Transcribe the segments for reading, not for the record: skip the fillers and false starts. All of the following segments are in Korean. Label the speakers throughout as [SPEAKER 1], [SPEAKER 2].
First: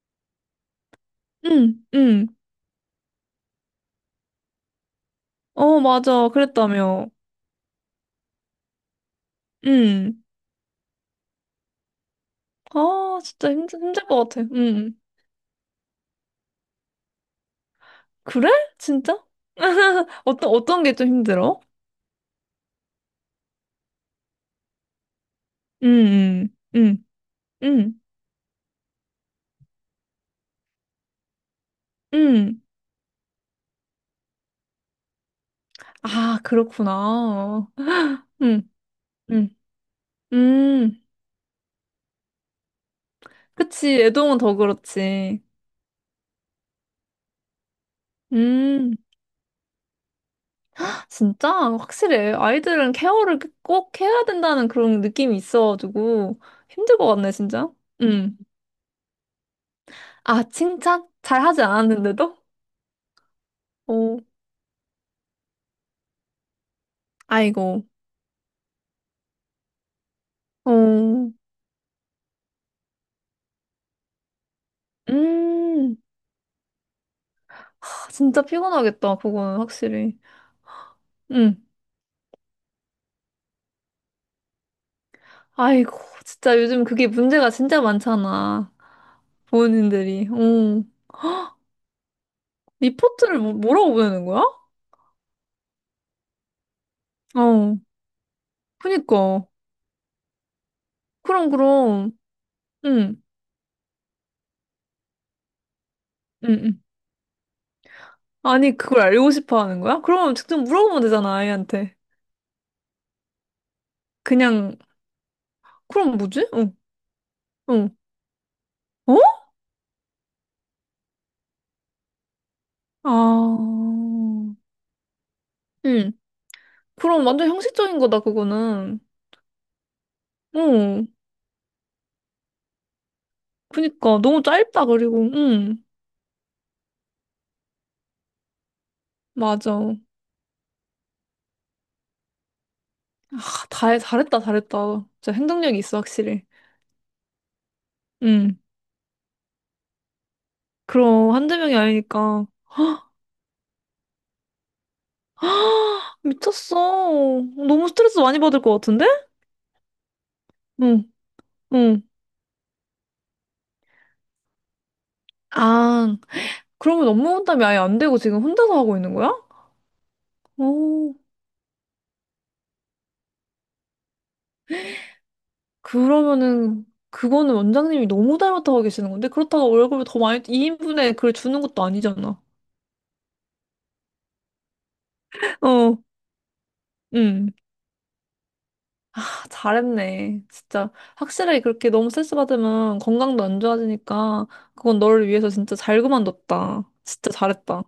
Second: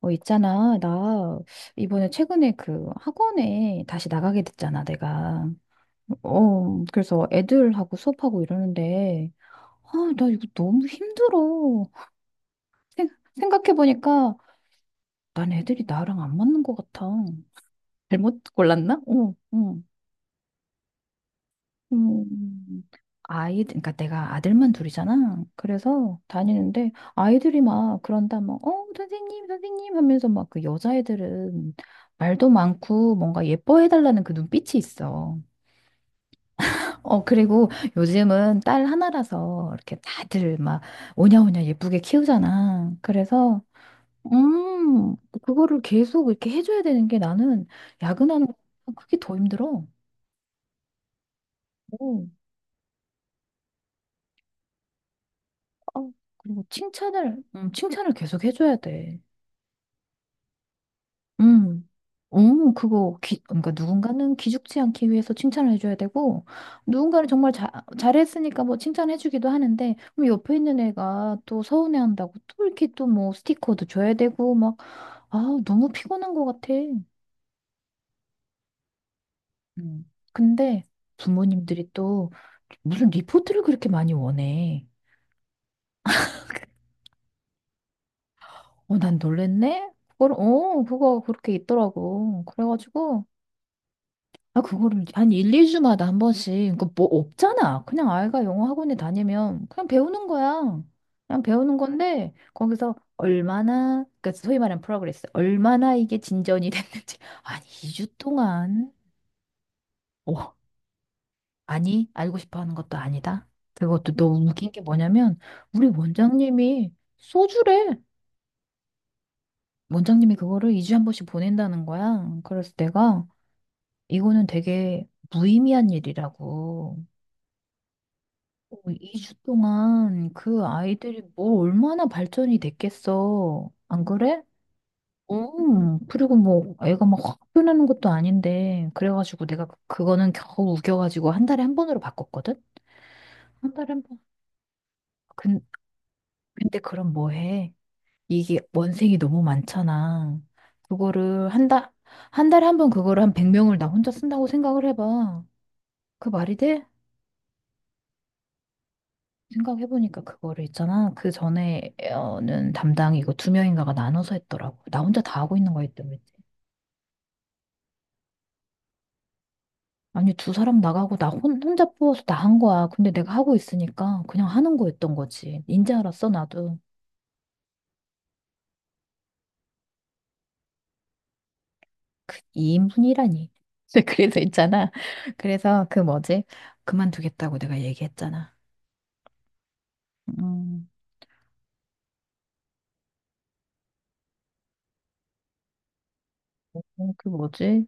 [SPEAKER 1] 있잖아. 나
[SPEAKER 2] 응,
[SPEAKER 1] 이번에
[SPEAKER 2] 응.
[SPEAKER 1] 최근에 그 학원에 다시 나가게 됐잖아, 내가.
[SPEAKER 2] 어, 맞아. 그랬다며.
[SPEAKER 1] 그래서 애들하고 수업하고 이러는데, 아,
[SPEAKER 2] 응.
[SPEAKER 1] 나 이거 너무 힘들어. 생,
[SPEAKER 2] 아, 진짜 힘들 것
[SPEAKER 1] 생각해보니까
[SPEAKER 2] 같아. 응.
[SPEAKER 1] 난 애들이 나랑 안 맞는 것 같아. 잘못
[SPEAKER 2] 그래?
[SPEAKER 1] 골랐나?
[SPEAKER 2] 진짜? 어떤 게 좀 힘들어?
[SPEAKER 1] 음, 아이, 그러니까 내가 아들만 둘이잖아.
[SPEAKER 2] 응,
[SPEAKER 1] 그래서
[SPEAKER 2] 응,
[SPEAKER 1] 다니는데
[SPEAKER 2] 응,
[SPEAKER 1] 아이들이
[SPEAKER 2] 응.
[SPEAKER 1] 막 그런다, 막, 선생님, 선생님 하면서 막 그 여자애들은 말도
[SPEAKER 2] 응.
[SPEAKER 1] 많고 뭔가 예뻐해달라는 그 눈빛이 있어.
[SPEAKER 2] 아, 그렇구나.
[SPEAKER 1] 그리고 요즘은
[SPEAKER 2] 응,
[SPEAKER 1] 딸
[SPEAKER 2] 응,
[SPEAKER 1] 하나라서 이렇게 다들 막
[SPEAKER 2] 응.
[SPEAKER 1] 오냐오냐 예쁘게 키우잖아. 그래서,
[SPEAKER 2] 그치. 애동은 더
[SPEAKER 1] 음,
[SPEAKER 2] 그렇지.
[SPEAKER 1] 그거를 계속 이렇게 해줘야 되는 게 나는 야근하는 거
[SPEAKER 2] 음,
[SPEAKER 1] 그게 더 힘들어.
[SPEAKER 2] 진짜?
[SPEAKER 1] 어.
[SPEAKER 2] 확실해. 아이들은 케어를 꼭 해야 된다는 그런 느낌이
[SPEAKER 1] 어,
[SPEAKER 2] 있어가지고.
[SPEAKER 1] 그리고
[SPEAKER 2] 힘들 것 같네,
[SPEAKER 1] 칭찬을,
[SPEAKER 2] 진짜.
[SPEAKER 1] 음, 칭찬을
[SPEAKER 2] 응.
[SPEAKER 1] 계속 해줘야 돼.
[SPEAKER 2] 아, 칭찬? 잘 하지
[SPEAKER 1] 음,
[SPEAKER 2] 않았는데도?
[SPEAKER 1] 그러니까
[SPEAKER 2] 어.
[SPEAKER 1] 누군가는 기죽지 않기 위해서 칭찬을 해줘야 되고, 누군가는 정말 자,
[SPEAKER 2] 아이고.
[SPEAKER 1] 잘했으니까 뭐 칭찬해주기도 하는데, 그럼 옆에 있는
[SPEAKER 2] 어.
[SPEAKER 1] 애가 또 서운해한다고 또 이렇게 또 뭐 스티커도 줘야 되고, 막, 아, 너무
[SPEAKER 2] 음.
[SPEAKER 1] 피곤한 것 같아.
[SPEAKER 2] 아, 진짜 피곤하겠다. 그거는 확실히.
[SPEAKER 1] 근데
[SPEAKER 2] 음.
[SPEAKER 1] 부모님들이 또 무슨 리포트를 그렇게 많이 원해.
[SPEAKER 2] 아이고. 진짜 요즘 그게 문제가 진짜 많잖아.
[SPEAKER 1] 난 놀랬네?
[SPEAKER 2] 부모님들이. 어.
[SPEAKER 1] 그거 그렇게 있더라고. 그래가지고,
[SPEAKER 2] 리포트를 뭐라고 보내는 거야?
[SPEAKER 1] 아, 그거를 한 1, 2주마다 한 번씩. 그뭐
[SPEAKER 2] 어.
[SPEAKER 1] 없잖아. 그냥 아이가 영어 학원에
[SPEAKER 2] 그니까.
[SPEAKER 1] 다니면 그냥 배우는 거야. 그냥
[SPEAKER 2] 그럼
[SPEAKER 1] 배우는
[SPEAKER 2] 그럼.
[SPEAKER 1] 건데 거기서
[SPEAKER 2] 응
[SPEAKER 1] 얼마나 그러니까 소위 말하는 프로그레스. 얼마나 이게 진전이
[SPEAKER 2] 응응.
[SPEAKER 1] 됐는지. 아니, 2주
[SPEAKER 2] 아니
[SPEAKER 1] 동안
[SPEAKER 2] 그걸 알고 싶어 하는 거야? 그러면
[SPEAKER 1] 어,
[SPEAKER 2] 직접 물어보면 되잖아 아이한테.
[SPEAKER 1] 아니, 알고 싶어 하는 것도 아니다. 그것도 너무 웃긴
[SPEAKER 2] 그냥.
[SPEAKER 1] 게 뭐냐면 우리
[SPEAKER 2] 그럼 뭐지? 응.
[SPEAKER 1] 원장님이
[SPEAKER 2] 응.
[SPEAKER 1] 소주래.
[SPEAKER 2] 어?
[SPEAKER 1] 원장님이 그거를 2주에 한 번씩 보낸다는 거야. 그래서 내가 이거는
[SPEAKER 2] 아.
[SPEAKER 1] 되게 무의미한
[SPEAKER 2] 응.
[SPEAKER 1] 일이라고.
[SPEAKER 2] 그럼 완전 형식적인 거다 그거는.
[SPEAKER 1] 2주 동안 그
[SPEAKER 2] 응.
[SPEAKER 1] 아이들이 뭐 얼마나 발전이 됐겠어. 안
[SPEAKER 2] 그니까
[SPEAKER 1] 그래?
[SPEAKER 2] 너무 짧다. 그리고 응.
[SPEAKER 1] 응. 그리고 뭐 애가 막 확 변하는 것도 아닌데. 그래가지고 내가
[SPEAKER 2] 맞아.
[SPEAKER 1] 그-
[SPEAKER 2] 아,
[SPEAKER 1] 그거는 겨우 우겨가지고 한 달에 한 번으로 바꿨거든? 한 달에
[SPEAKER 2] 다
[SPEAKER 1] 한 번.
[SPEAKER 2] 잘했다 잘했다. 진짜
[SPEAKER 1] 근,
[SPEAKER 2] 행동력이 있어 확실히.
[SPEAKER 1] 근데 그럼 뭐 해?
[SPEAKER 2] 응.
[SPEAKER 1] 이게 원생이 너무 많잖아.
[SPEAKER 2] 그럼
[SPEAKER 1] 그거를
[SPEAKER 2] 한두
[SPEAKER 1] 한
[SPEAKER 2] 명이
[SPEAKER 1] 달,
[SPEAKER 2] 아니니까.
[SPEAKER 1] 한 달에 한 번 그거를 한 100명을 나 혼자 쓴다고 생각을 해봐.
[SPEAKER 2] 아
[SPEAKER 1] 그 말이
[SPEAKER 2] 미쳤어.
[SPEAKER 1] 돼?
[SPEAKER 2] 너무 스트레스 많이 받을 것 같은데.
[SPEAKER 1] 생각해보니까 그거를 있잖아. 그 전에는 담당 이거 2명인가가 나눠서 했더라고. 나 혼자 다 하고 있는 거였 거지
[SPEAKER 2] 응응아. 그러면 업무 분담이 아예 안 되고 지금 혼자서 하고 있는 거야?
[SPEAKER 1] 아니, 두 사람
[SPEAKER 2] 오.
[SPEAKER 1] 나가고 나 혼자 뽑아서 다 한 거야. 근데 내가 하고 있으니까 그냥 하는 거였던 거지. 인제 알았어, 나도.
[SPEAKER 2] 그러면은 그거는 원장님이 너무 닮았다고 하고 계시는 건데, 그렇다고 월급을 더 많이 2인분에 그걸 주는 것도
[SPEAKER 1] 그
[SPEAKER 2] 아니잖아.
[SPEAKER 1] 2인분이라니. 그래서 있잖아. 그래서 그
[SPEAKER 2] 어응.
[SPEAKER 1] 뭐지? 그만두겠다고 내가 얘기했잖아.
[SPEAKER 2] 아, 잘했네.
[SPEAKER 1] 음,
[SPEAKER 2] 진짜 확실히 그렇게 너무 스트레스 받으면 건강도 안 좋아지니까. 그건 너를 위해서 진짜 잘 그만뒀다.
[SPEAKER 1] 그
[SPEAKER 2] 진짜 잘했다.
[SPEAKER 1] 뭐지?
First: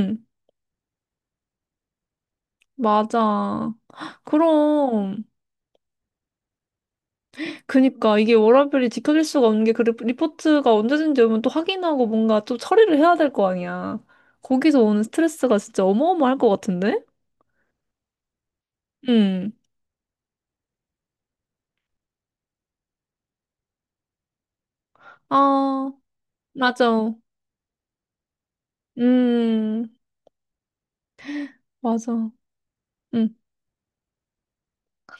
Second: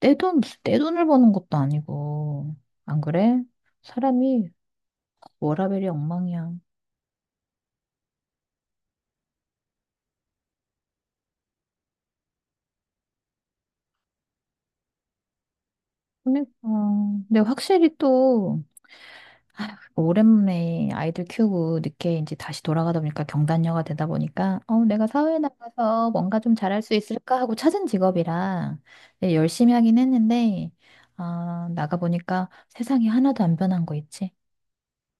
[SPEAKER 1] 무슨 내 돈을 버는 것도 아니고. 안 그래?
[SPEAKER 2] 맞아.
[SPEAKER 1] 사람이
[SPEAKER 2] 그럼.
[SPEAKER 1] 워라밸이 엉망이야.
[SPEAKER 2] 그니까 이게 워라밸이 지켜질 수가 없는 게, 그 리포트가 언제든지 오면 또 확인하고 뭔가 또 처리를 해야 될 거 아니야. 거기서 오는 스트레스가 진짜 어마어마할
[SPEAKER 1] 그러니까.
[SPEAKER 2] 것 같은데?
[SPEAKER 1] 근데 확실히 또
[SPEAKER 2] 응.
[SPEAKER 1] 오랜만에 아이들 키우고 늦게 이제 다시 돌아가다 보니까 경단녀가 되다 보니까 내가 사회에
[SPEAKER 2] 아,
[SPEAKER 1] 나가서 뭔가 좀 잘할 수
[SPEAKER 2] 맞아.
[SPEAKER 1] 있을까 하고 찾은 직업이라 네, 열심히
[SPEAKER 2] 음,
[SPEAKER 1] 하긴 했는데 아 나가
[SPEAKER 2] 맞아.
[SPEAKER 1] 보니까 세상이
[SPEAKER 2] 응,
[SPEAKER 1] 하나도 안 변한 거 있지.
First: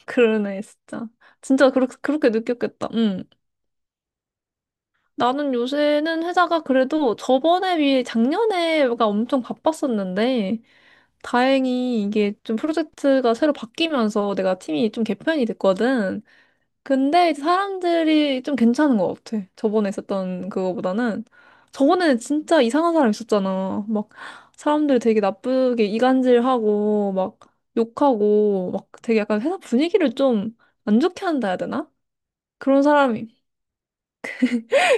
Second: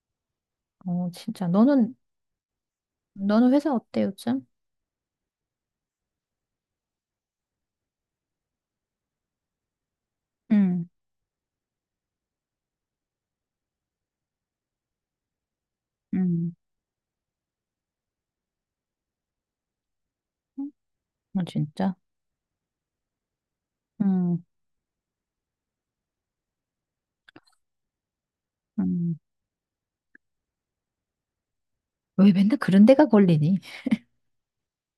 [SPEAKER 2] 그러네, 진짜.
[SPEAKER 1] 진짜.
[SPEAKER 2] 진짜
[SPEAKER 1] 너는
[SPEAKER 2] 그렇게, 그렇게 느꼈겠다. 응.
[SPEAKER 1] 너는 회사 어때 요즘?
[SPEAKER 2] 나는 요새는 회사가 그래도 저번에 비해 작년에가 엄청 바빴었는데,
[SPEAKER 1] 응.
[SPEAKER 2] 다행히 이게 좀 프로젝트가 새로 바뀌면서 내가 팀이 좀 개편이 됐거든.
[SPEAKER 1] 응.
[SPEAKER 2] 근데 이제 사람들이 좀 괜찮은 것 같아. 저번에 있었던 그거보다는.
[SPEAKER 1] 어, 진짜.
[SPEAKER 2] 저번에는 진짜 이상한 사람 있었잖아.
[SPEAKER 1] 응,
[SPEAKER 2] 막 사람들 되게 나쁘게 이간질하고, 막 욕하고, 막 되게
[SPEAKER 1] 응.
[SPEAKER 2] 약간 회사 분위기를 좀 안 좋게 한다 해야 되나?
[SPEAKER 1] 왜 맨날
[SPEAKER 2] 그런
[SPEAKER 1] 그런 데가
[SPEAKER 2] 사람이.
[SPEAKER 1] 걸리니?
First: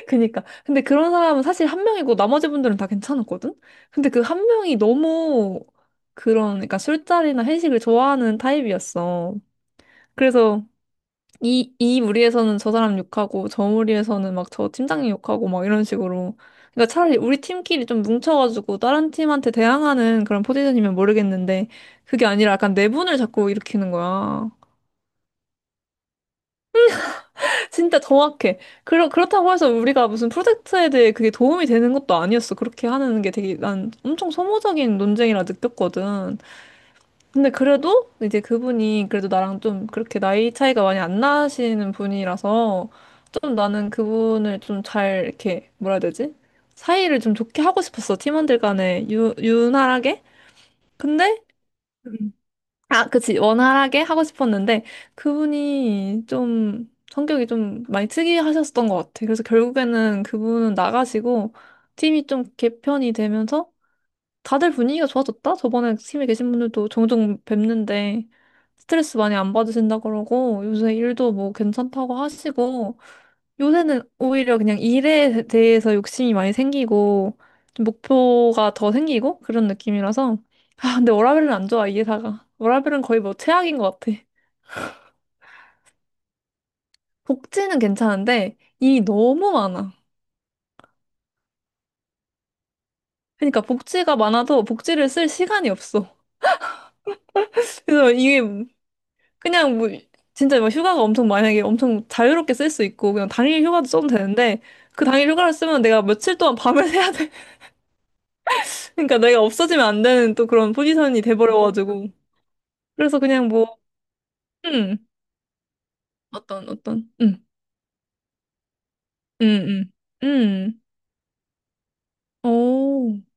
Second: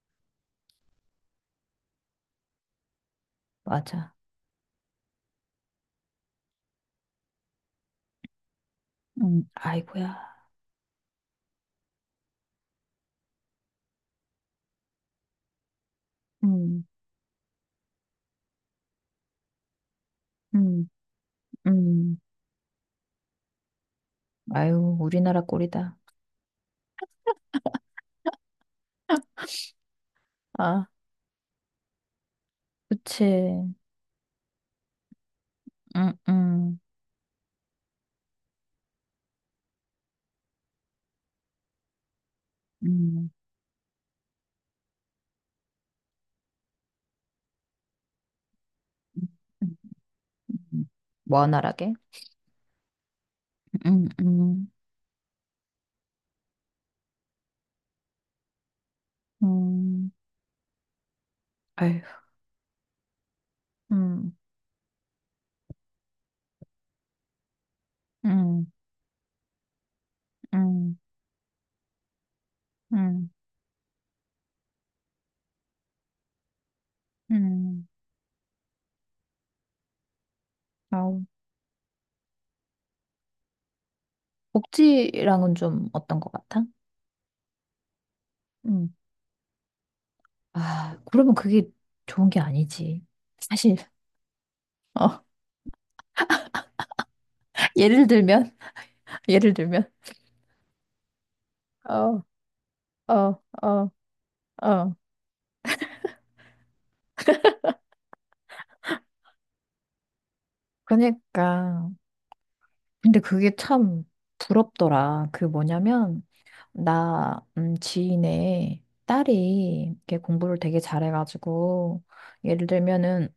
[SPEAKER 2] 그니까. 근데 그런 사람은 사실 한 명이고 나머지 분들은 다 괜찮았거든? 근데
[SPEAKER 1] 맞아.
[SPEAKER 2] 그 한 명이 너무 그런, 그러니까 술자리나 회식을 좋아하는 타입이었어.
[SPEAKER 1] 응. 아이고야.
[SPEAKER 2] 그래서 이 무리에서는 저 사람 욕하고, 저 무리에서는 막 저 팀장님 욕하고, 막 이런 식으로.
[SPEAKER 1] 응
[SPEAKER 2] 그러니까 차라리 우리 팀끼리 좀 뭉쳐가지고 다른 팀한테 대항하는 그런
[SPEAKER 1] 응
[SPEAKER 2] 포지션이면 모르겠는데,
[SPEAKER 1] 응
[SPEAKER 2] 그게 아니라 약간 내분을 자꾸 일으키는 거야.
[SPEAKER 1] 아유, 우리나라 꼴이다.
[SPEAKER 2] 진짜 정확해. 그렇다고 해서 우리가 무슨
[SPEAKER 1] 아,
[SPEAKER 2] 프로젝트에 대해 그게 도움이 되는 것도 아니었어. 그렇게 하는 게 되게
[SPEAKER 1] 그치.
[SPEAKER 2] 난 엄청 소모적인 논쟁이라
[SPEAKER 1] 응,
[SPEAKER 2] 느꼈거든.
[SPEAKER 1] 응,
[SPEAKER 2] 근데 그래도 이제 그분이 그래도 나랑 좀 그렇게 나이 차이가 많이 안 나시는 분이라서,
[SPEAKER 1] 응.
[SPEAKER 2] 좀 나는 그분을 좀 잘 이렇게 뭐라 해야 되지? 사이를 좀 좋게 하고 싶었어. 팀원들 간에 유,
[SPEAKER 1] 응,
[SPEAKER 2] 유난하게.
[SPEAKER 1] 응.
[SPEAKER 2] 근데
[SPEAKER 1] 원활하게?
[SPEAKER 2] 음. 아, 그치. 원활하게
[SPEAKER 1] 응,
[SPEAKER 2] 하고
[SPEAKER 1] 응,
[SPEAKER 2] 싶었는데, 그분이 좀 성격이 좀 많이 특이하셨던 것 같아. 그래서
[SPEAKER 1] 응.
[SPEAKER 2] 결국에는 그분은 나가시고,
[SPEAKER 1] 아유,
[SPEAKER 2] 팀이 좀 개편이 되면서,
[SPEAKER 1] 응,
[SPEAKER 2] 다들 분위기가 좋아졌다? 저번에 팀에 계신 분들도 종종 뵙는데,
[SPEAKER 1] 응,
[SPEAKER 2] 스트레스 많이 안 받으신다 그러고, 요새
[SPEAKER 1] 응,
[SPEAKER 2] 일도 뭐 괜찮다고 하시고,
[SPEAKER 1] 응,
[SPEAKER 2] 요새는 오히려 그냥 일에 대해서 욕심이 많이 생기고,
[SPEAKER 1] 응.
[SPEAKER 2] 좀 목표가 더 생기고, 그런 느낌이라서. 아, 근데
[SPEAKER 1] 아우,
[SPEAKER 2] 워라밸은 안 좋아, 이 회사가. 워라밸은 거의 뭐 최악인 것 같아.
[SPEAKER 1] 복지랑은 좀 어떤 것 같아?
[SPEAKER 2] 복지는 괜찮은데,
[SPEAKER 1] 응.
[SPEAKER 2] 일이 너무 많아.
[SPEAKER 1] 아, 그러면 그게 좋은 게 아니지.
[SPEAKER 2] 그러니까
[SPEAKER 1] 사실,
[SPEAKER 2] 복지가 많아도 복지를
[SPEAKER 1] 어,
[SPEAKER 2] 쓸 시간이 없어.
[SPEAKER 1] 예를
[SPEAKER 2] 그래서 이게
[SPEAKER 1] 들면, 예를
[SPEAKER 2] 그냥
[SPEAKER 1] 들면,
[SPEAKER 2] 뭐, 진짜 뭐 휴가가 엄청 만약에 엄청
[SPEAKER 1] 어,
[SPEAKER 2] 자유롭게 쓸 수 있고, 그냥
[SPEAKER 1] 어,
[SPEAKER 2] 당일 휴가도
[SPEAKER 1] 어,
[SPEAKER 2] 써도 되는데,
[SPEAKER 1] 어.
[SPEAKER 2] 그 당일 휴가를 쓰면 내가 며칠 동안 밤을 새야 돼. 그러니까 내가 없어지면 안 되는 또 그런 포지션이
[SPEAKER 1] 그러니까.
[SPEAKER 2] 돼버려가지고. 그래서
[SPEAKER 1] 근데
[SPEAKER 2] 그냥
[SPEAKER 1] 그게
[SPEAKER 2] 뭐,
[SPEAKER 1] 참
[SPEAKER 2] 음,
[SPEAKER 1] 부럽더라. 그 뭐냐면,
[SPEAKER 2] 어떤,
[SPEAKER 1] 지인의
[SPEAKER 2] 음,
[SPEAKER 1] 딸이 이렇게
[SPEAKER 2] 음,
[SPEAKER 1] 공부를 되게
[SPEAKER 2] 음,
[SPEAKER 1] 잘해가지고, 예를
[SPEAKER 2] 오,
[SPEAKER 1] 들면은,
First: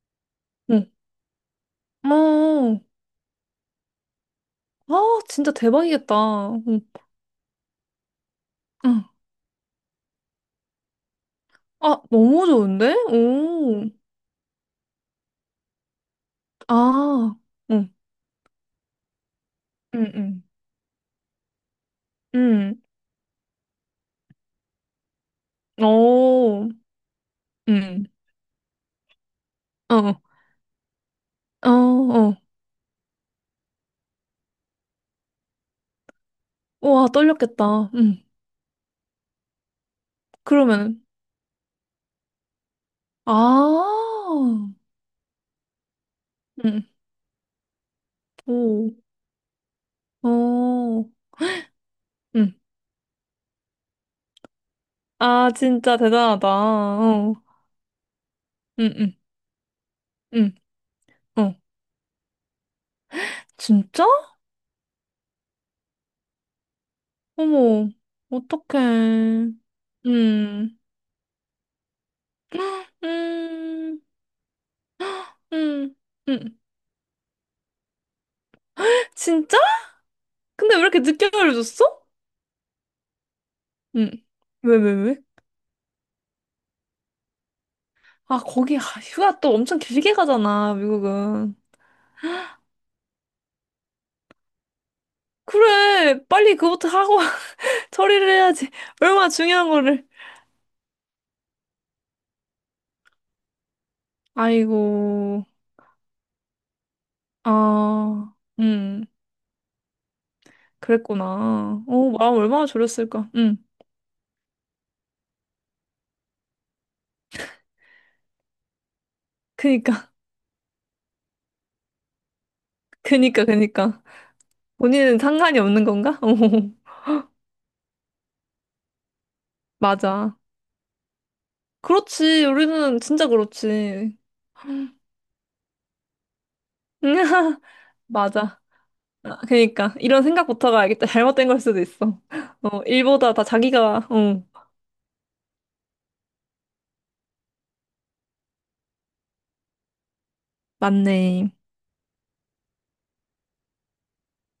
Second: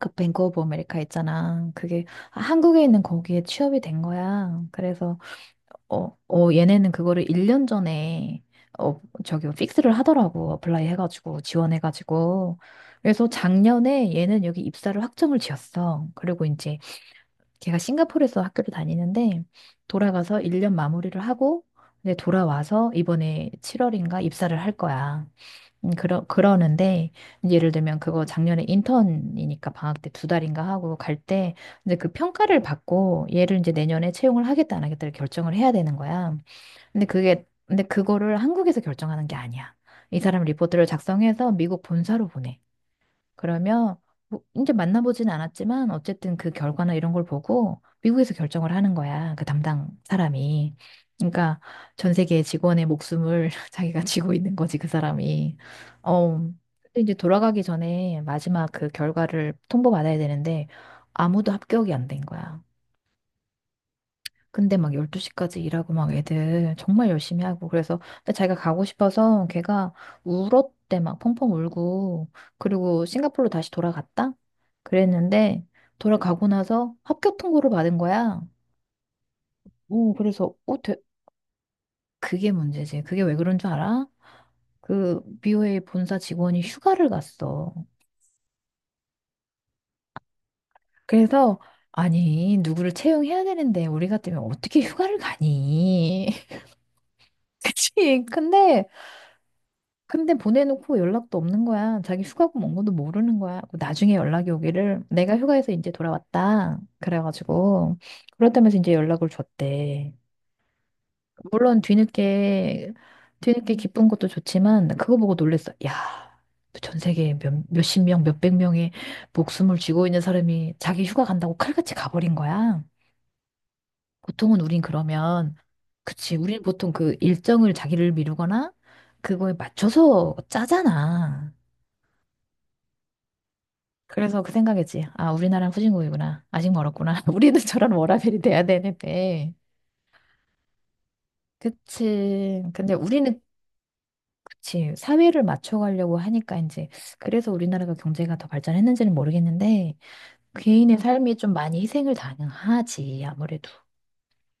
[SPEAKER 1] 그 뱅크오브
[SPEAKER 2] 음,
[SPEAKER 1] 아메리카 있잖아. 그게
[SPEAKER 2] 어,
[SPEAKER 1] 한국에 있는 거기에 취업이 된 거야. 그래서,
[SPEAKER 2] 아, 진짜 대박이겠다. 응
[SPEAKER 1] 얘네는 그거를 1년 전에,
[SPEAKER 2] 응.
[SPEAKER 1] 저기, 뭐 픽스를 하더라고. 어플라이 해가지고,
[SPEAKER 2] 아, 너무
[SPEAKER 1] 지원해가지고.
[SPEAKER 2] 좋은데?
[SPEAKER 1] 그래서
[SPEAKER 2] 오,
[SPEAKER 1] 작년에 얘는 여기 입사를 확정을 지었어. 그리고 이제
[SPEAKER 2] 아,
[SPEAKER 1] 걔가
[SPEAKER 2] 응
[SPEAKER 1] 싱가포르에서 학교를 다니는데
[SPEAKER 2] 응
[SPEAKER 1] 돌아가서
[SPEAKER 2] 응
[SPEAKER 1] 1년 마무리를 하고 이제 돌아와서 이번에 7월인가 입사를 할 거야.
[SPEAKER 2] 응,
[SPEAKER 1] 그러,
[SPEAKER 2] 오,
[SPEAKER 1] 그러는데 예를 들면
[SPEAKER 2] 응
[SPEAKER 1] 그거 작년에 인턴이니까 방학 때
[SPEAKER 2] 어,
[SPEAKER 1] 2달인가 하고 갈 때
[SPEAKER 2] 어,
[SPEAKER 1] 이제 그
[SPEAKER 2] 어,
[SPEAKER 1] 평가를 받고 얘를 이제 내년에 채용을 하겠다 안 하겠다를 결정을 해야 되는 거야.
[SPEAKER 2] 와,
[SPEAKER 1] 근데
[SPEAKER 2] 떨렸겠다. 응.
[SPEAKER 1] 그거를 한국에서 결정하는 게 아니야. 이 사람 리포트를
[SPEAKER 2] 그러면은,
[SPEAKER 1] 작성해서 미국 본사로 보내. 그러면
[SPEAKER 2] 아,
[SPEAKER 1] 뭐 이제 만나보진 않았지만 어쨌든 그
[SPEAKER 2] 응.
[SPEAKER 1] 결과나 이런 걸 보고 미국에서 결정을
[SPEAKER 2] 오,
[SPEAKER 1] 하는 거야. 그 담당 사람이.
[SPEAKER 2] 어,
[SPEAKER 1] 그러니까 전 세계
[SPEAKER 2] 응.
[SPEAKER 1] 직원의 목숨을 자기가 쥐고 있는 거지, 그
[SPEAKER 2] 아,
[SPEAKER 1] 사람이.
[SPEAKER 2] 진짜
[SPEAKER 1] 어,
[SPEAKER 2] 대단하다.
[SPEAKER 1] 근데 이제
[SPEAKER 2] 어,
[SPEAKER 1] 돌아가기 전에 마지막
[SPEAKER 2] 응
[SPEAKER 1] 그
[SPEAKER 2] 응
[SPEAKER 1] 결과를 통보받아야 되는데
[SPEAKER 2] 응,
[SPEAKER 1] 아무도
[SPEAKER 2] 어.
[SPEAKER 1] 합격이 안 된 거야.
[SPEAKER 2] 진짜?
[SPEAKER 1] 근데 막 12시까지 일하고 막 애들 정말 열심히 하고
[SPEAKER 2] 어머,
[SPEAKER 1] 그래서 근데 자기가 가고 싶어서
[SPEAKER 2] 어떡해.
[SPEAKER 1] 걔가
[SPEAKER 2] 음,
[SPEAKER 1] 울었대. 막 펑펑 울고 그리고 싱가포르로 다시
[SPEAKER 2] 음,
[SPEAKER 1] 돌아갔다? 그랬는데
[SPEAKER 2] 음,
[SPEAKER 1] 돌아가고
[SPEAKER 2] 음.
[SPEAKER 1] 나서 합격 통보를 받은 거야.
[SPEAKER 2] 진짜?
[SPEAKER 1] 오, 그래서
[SPEAKER 2] 근데 왜 이렇게 늦게 알려줬어?
[SPEAKER 1] 그게 문제지. 그게 왜 그런 줄 알아?
[SPEAKER 2] 음. 왜, 왜, 왜?
[SPEAKER 1] 그 BOA 본사 직원이 휴가를 갔어.
[SPEAKER 2] 아, 거기, 아, 휴가 또 엄청 길게 가잖아, 미국은.
[SPEAKER 1] 그래서 아니 누구를 채용해야 되는데 우리 같으면 어떻게 휴가를
[SPEAKER 2] 그래,
[SPEAKER 1] 가니?
[SPEAKER 2] 빨리 그것도 하고
[SPEAKER 1] 그치?
[SPEAKER 2] 처리를 해야지.
[SPEAKER 1] 근데
[SPEAKER 2] 얼마나 중요한 거를.
[SPEAKER 1] 근데 보내놓고 연락도 없는 거야. 자기 휴가고 뭔 것도 모르는 거야. 나중에 연락이 오기를 내가
[SPEAKER 2] 아이고,
[SPEAKER 1] 휴가에서 이제 돌아왔다. 그래가지고
[SPEAKER 2] 아,
[SPEAKER 1] 그렇다면서 이제
[SPEAKER 2] 음,
[SPEAKER 1] 연락을 줬대. 물론
[SPEAKER 2] 그랬구나. 어, 마음 얼마나
[SPEAKER 1] 뒤늦게
[SPEAKER 2] 졸였을까.
[SPEAKER 1] 뒤늦게 기쁜 것도 좋지만 그거 보고 놀랬어. 야, 전 세계 몇십 명, 몇백 명의 목숨을 쥐고
[SPEAKER 2] 그니까,
[SPEAKER 1] 있는 사람이 자기 휴가 간다고 칼같이 가버린 거야.
[SPEAKER 2] 그니까, 그니까.
[SPEAKER 1] 보통은 우린
[SPEAKER 2] 본인은
[SPEAKER 1] 그러면.
[SPEAKER 2] 상관이 없는 건가? 어,
[SPEAKER 1] 그치. 우리는 보통 그 일정을 자기를 미루거나 그거에 맞춰서
[SPEAKER 2] 맞아.
[SPEAKER 1] 짜잖아.
[SPEAKER 2] 그렇지. 우리는 진짜 그렇지.
[SPEAKER 1] 그래서 그 생각했지. 아, 우리나라는 후진국이구나. 아직 멀었구나. 우리는 저런 워라밸이
[SPEAKER 2] 맞아.
[SPEAKER 1] 돼야
[SPEAKER 2] 아,
[SPEAKER 1] 되는데.
[SPEAKER 2] 그러니까 이런 생각부터가 알겠다. 잘못된 걸 수도 있어.
[SPEAKER 1] 그치.
[SPEAKER 2] 어,
[SPEAKER 1] 근데
[SPEAKER 2] 일보다
[SPEAKER 1] 우리는,
[SPEAKER 2] 다 자기가 어,
[SPEAKER 1] 그치. 사회를 맞춰가려고 하니까 이제, 그래서 우리나라가 경제가 더 발전했는지는 모르겠는데, 개인의 삶이
[SPEAKER 2] 맞네.
[SPEAKER 1] 좀 많이 희생을 당하지, 아무래도.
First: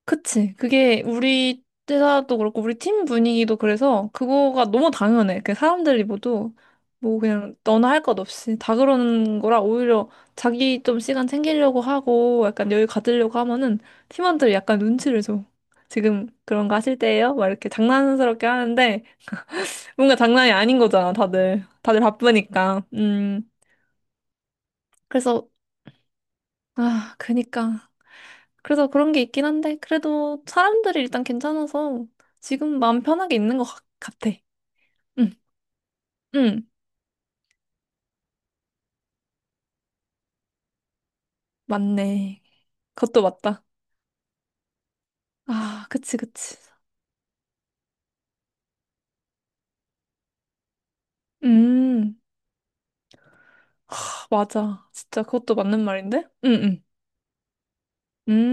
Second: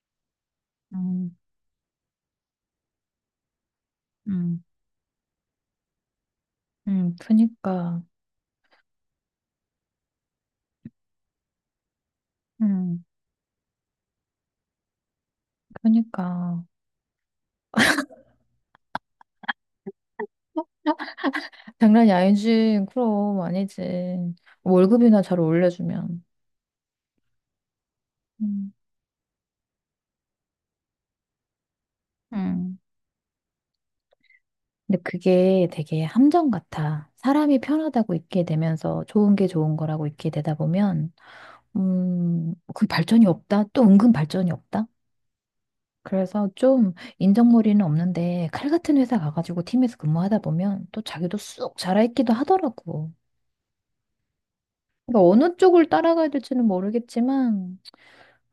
[SPEAKER 2] 그치. 그게
[SPEAKER 1] 음,
[SPEAKER 2] 우리 회사도 그렇고 우리 팀 분위기도 그래서
[SPEAKER 1] 음,
[SPEAKER 2] 그거가 너무 당연해. 그 사람들이 모두 뭐 그냥 너나
[SPEAKER 1] 그니까,
[SPEAKER 2] 할 것 없이 다 그러는 거라, 오히려 자기 좀 시간 챙기려고 하고 약간 여유
[SPEAKER 1] 음.
[SPEAKER 2] 가지려고 하면은 팀원들이 약간 눈치를 줘. 지금
[SPEAKER 1] 그니까.
[SPEAKER 2] 그런 거 하실 때예요? 막 이렇게 장난스럽게 하는데, 뭔가 장난이 아닌 거잖아, 다들. 다들
[SPEAKER 1] 장난이
[SPEAKER 2] 바쁘니까.
[SPEAKER 1] 아니지. 그럼, 아니지. 월급이나 잘
[SPEAKER 2] 그래서,
[SPEAKER 1] 올려주면.
[SPEAKER 2] 아, 그니까.
[SPEAKER 1] 음.
[SPEAKER 2] 그래서 그런 게 있긴 한데, 그래도 사람들이 일단 괜찮아서
[SPEAKER 1] 음.
[SPEAKER 2] 지금 마음 편하게 있는 것 같아.
[SPEAKER 1] 근데
[SPEAKER 2] 응,
[SPEAKER 1] 그게 되게 함정
[SPEAKER 2] 응,
[SPEAKER 1] 같아. 사람이 편하다고 있게 되면서 좋은 게 좋은 거라고 있게 되다 보면,
[SPEAKER 2] 맞네.
[SPEAKER 1] 그
[SPEAKER 2] 그것도
[SPEAKER 1] 발전이 없다.
[SPEAKER 2] 맞다.
[SPEAKER 1] 또 은근 발전이 없다.
[SPEAKER 2] 아, 그치,
[SPEAKER 1] 그래서
[SPEAKER 2] 그치.
[SPEAKER 1] 좀 인정머리는 없는데 칼 같은 회사 가가지고 팀에서 근무하다 보면 또 자기도 쑥
[SPEAKER 2] 음,
[SPEAKER 1] 자라있기도 하더라고.
[SPEAKER 2] 하, 맞아.
[SPEAKER 1] 그러니까
[SPEAKER 2] 진짜 그것도
[SPEAKER 1] 어느
[SPEAKER 2] 맞는
[SPEAKER 1] 쪽을
[SPEAKER 2] 말인데?
[SPEAKER 1] 따라가야
[SPEAKER 2] 응,
[SPEAKER 1] 될지는
[SPEAKER 2] 응.
[SPEAKER 1] 모르겠지만,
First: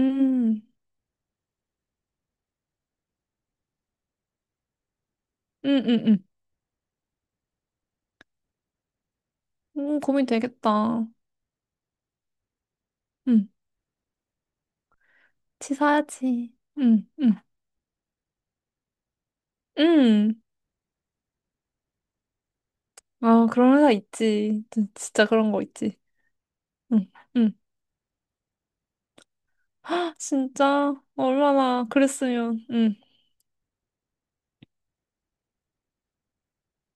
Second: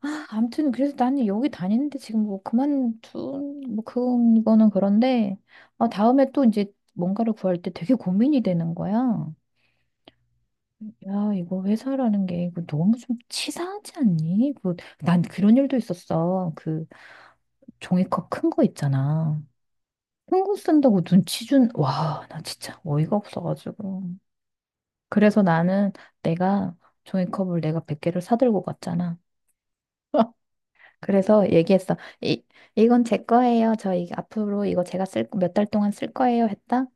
[SPEAKER 1] 아, 아무튼 그래서 나는 여기 다니는데 지금 뭐 그거는 그런데,
[SPEAKER 2] 응,
[SPEAKER 1] 아,
[SPEAKER 2] 응, 응.
[SPEAKER 1] 다음에 또 이제 뭔가를 구할 때 되게 고민이 되는 거야.
[SPEAKER 2] 고민 되겠다.
[SPEAKER 1] 야, 이거 회사라는 게 이거 너무 좀
[SPEAKER 2] 응,
[SPEAKER 1] 치사하지 않니? 난 그런 일도 있었어.
[SPEAKER 2] 치사하지.
[SPEAKER 1] 그
[SPEAKER 2] 응, 응,
[SPEAKER 1] 종이컵 큰 거 있잖아.
[SPEAKER 2] 응.
[SPEAKER 1] 큰 거 쓴다고 눈치 준, 와, 나 진짜 어이가
[SPEAKER 2] 아, 그런 회사
[SPEAKER 1] 없어가지고.
[SPEAKER 2] 있지. 진짜
[SPEAKER 1] 그래서
[SPEAKER 2] 그런 거
[SPEAKER 1] 나는
[SPEAKER 2] 있지.
[SPEAKER 1] 내가
[SPEAKER 2] 응, 응.
[SPEAKER 1] 종이컵을 내가 100개를 사들고 갔잖아.
[SPEAKER 2] 헉, 진짜
[SPEAKER 1] 그래서
[SPEAKER 2] 얼마나
[SPEAKER 1] 얘기했어. 이,
[SPEAKER 2] 그랬으면. 응,
[SPEAKER 1] 이건 제 거예요. 앞으로 이거 제가 쓸, 몇 달 동안 쓸 거예요. 했다?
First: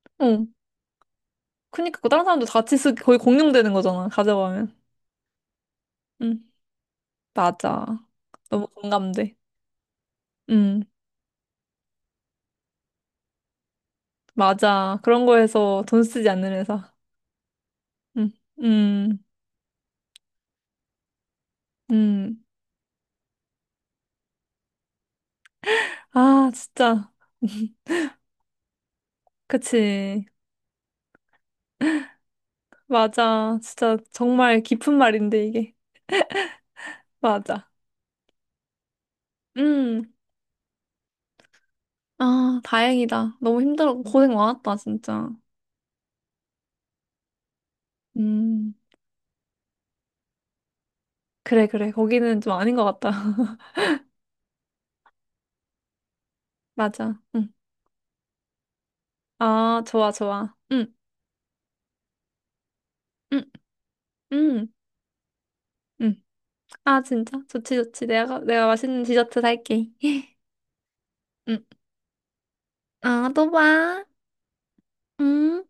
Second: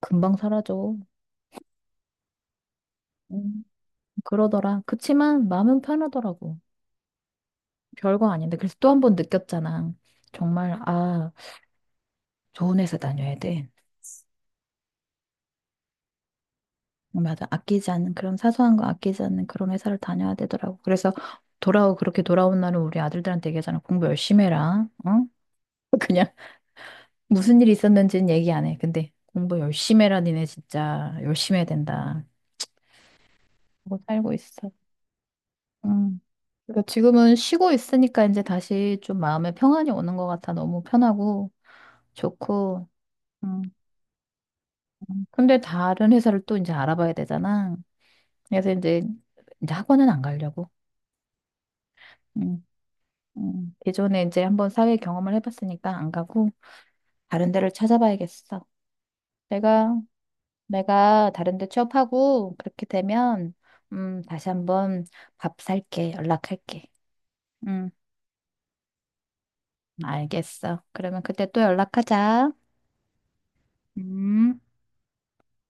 [SPEAKER 1] 금방
[SPEAKER 2] 응.
[SPEAKER 1] 사라져.
[SPEAKER 2] 그니까 그 다른 사람도 같이 쓰 거의
[SPEAKER 1] 음,
[SPEAKER 2] 공용되는 거잖아. 가져가면.
[SPEAKER 1] 그러더라. 그치만 마음은
[SPEAKER 2] 응,
[SPEAKER 1] 편하더라고.
[SPEAKER 2] 맞아.
[SPEAKER 1] 별거 아닌데
[SPEAKER 2] 너무
[SPEAKER 1] 그래서 또 한 번
[SPEAKER 2] 공감돼.
[SPEAKER 1] 느꼈잖아. 정말
[SPEAKER 2] 응,
[SPEAKER 1] 아, 좋은 회사 다녀야 돼.
[SPEAKER 2] 맞아. 그런 거에서 돈 쓰지 않는 회사.
[SPEAKER 1] 맞아, 아끼지 않는
[SPEAKER 2] 응,
[SPEAKER 1] 그런 사소한 거
[SPEAKER 2] 응,
[SPEAKER 1] 아끼지 않는 그런 회사를 다녀야 되더라고. 그래서 돌아오 그렇게
[SPEAKER 2] 응.
[SPEAKER 1] 돌아온 날은 우리 아들들한테 얘기하잖아. 공부 열심히 해라. 어? 그냥
[SPEAKER 2] 아, 진짜.
[SPEAKER 1] 무슨 일이 있었는지는 얘기 안 해. 근데 공부 열심히 해라.
[SPEAKER 2] 그치.
[SPEAKER 1] 니네 진짜 열심히 해야 된다.
[SPEAKER 2] 맞아. 진짜
[SPEAKER 1] 하고 살고
[SPEAKER 2] 정말
[SPEAKER 1] 있어.
[SPEAKER 2] 깊은 말인데 이게.
[SPEAKER 1] 음. 그러니까 지금은 쉬고
[SPEAKER 2] 맞아.
[SPEAKER 1] 있으니까 이제 다시 좀 마음에 평안이
[SPEAKER 2] 음,
[SPEAKER 1] 오는 것 같아. 너무 편하고
[SPEAKER 2] 아,
[SPEAKER 1] 좋고.
[SPEAKER 2] 다행이다. 너무
[SPEAKER 1] 음.
[SPEAKER 2] 힘들었고 고생 많았다, 진짜.
[SPEAKER 1] 근데 다른 회사를 또 이제 알아봐야 되잖아. 그래서
[SPEAKER 2] 음.
[SPEAKER 1] 이제 학원은 안 가려고.
[SPEAKER 2] 그래, 그래. 거기는 좀
[SPEAKER 1] 음,
[SPEAKER 2] 아닌 것 같다.
[SPEAKER 1] 예전에 이제 한번 사회 경험을 해봤으니까 안 가고
[SPEAKER 2] 맞아.
[SPEAKER 1] 다른
[SPEAKER 2] 응.
[SPEAKER 1] 데를 찾아봐야겠어.
[SPEAKER 2] 아,
[SPEAKER 1] 내가,
[SPEAKER 2] 좋아, 좋아. 응,
[SPEAKER 1] 내가 다른 데 취업하고 그렇게
[SPEAKER 2] 응,
[SPEAKER 1] 되면, 다시
[SPEAKER 2] 응,
[SPEAKER 1] 한번 밥 살게.
[SPEAKER 2] 응.
[SPEAKER 1] 연락할게.
[SPEAKER 2] 아, 진짜? 좋지,
[SPEAKER 1] 음,
[SPEAKER 2] 좋지. 내가 맛있는 디저트 살게.
[SPEAKER 1] 알겠어. 그러면 그때 또
[SPEAKER 2] 응.
[SPEAKER 1] 연락하자.
[SPEAKER 2] 아, 또 봐.
[SPEAKER 1] 음.
[SPEAKER 2] 응.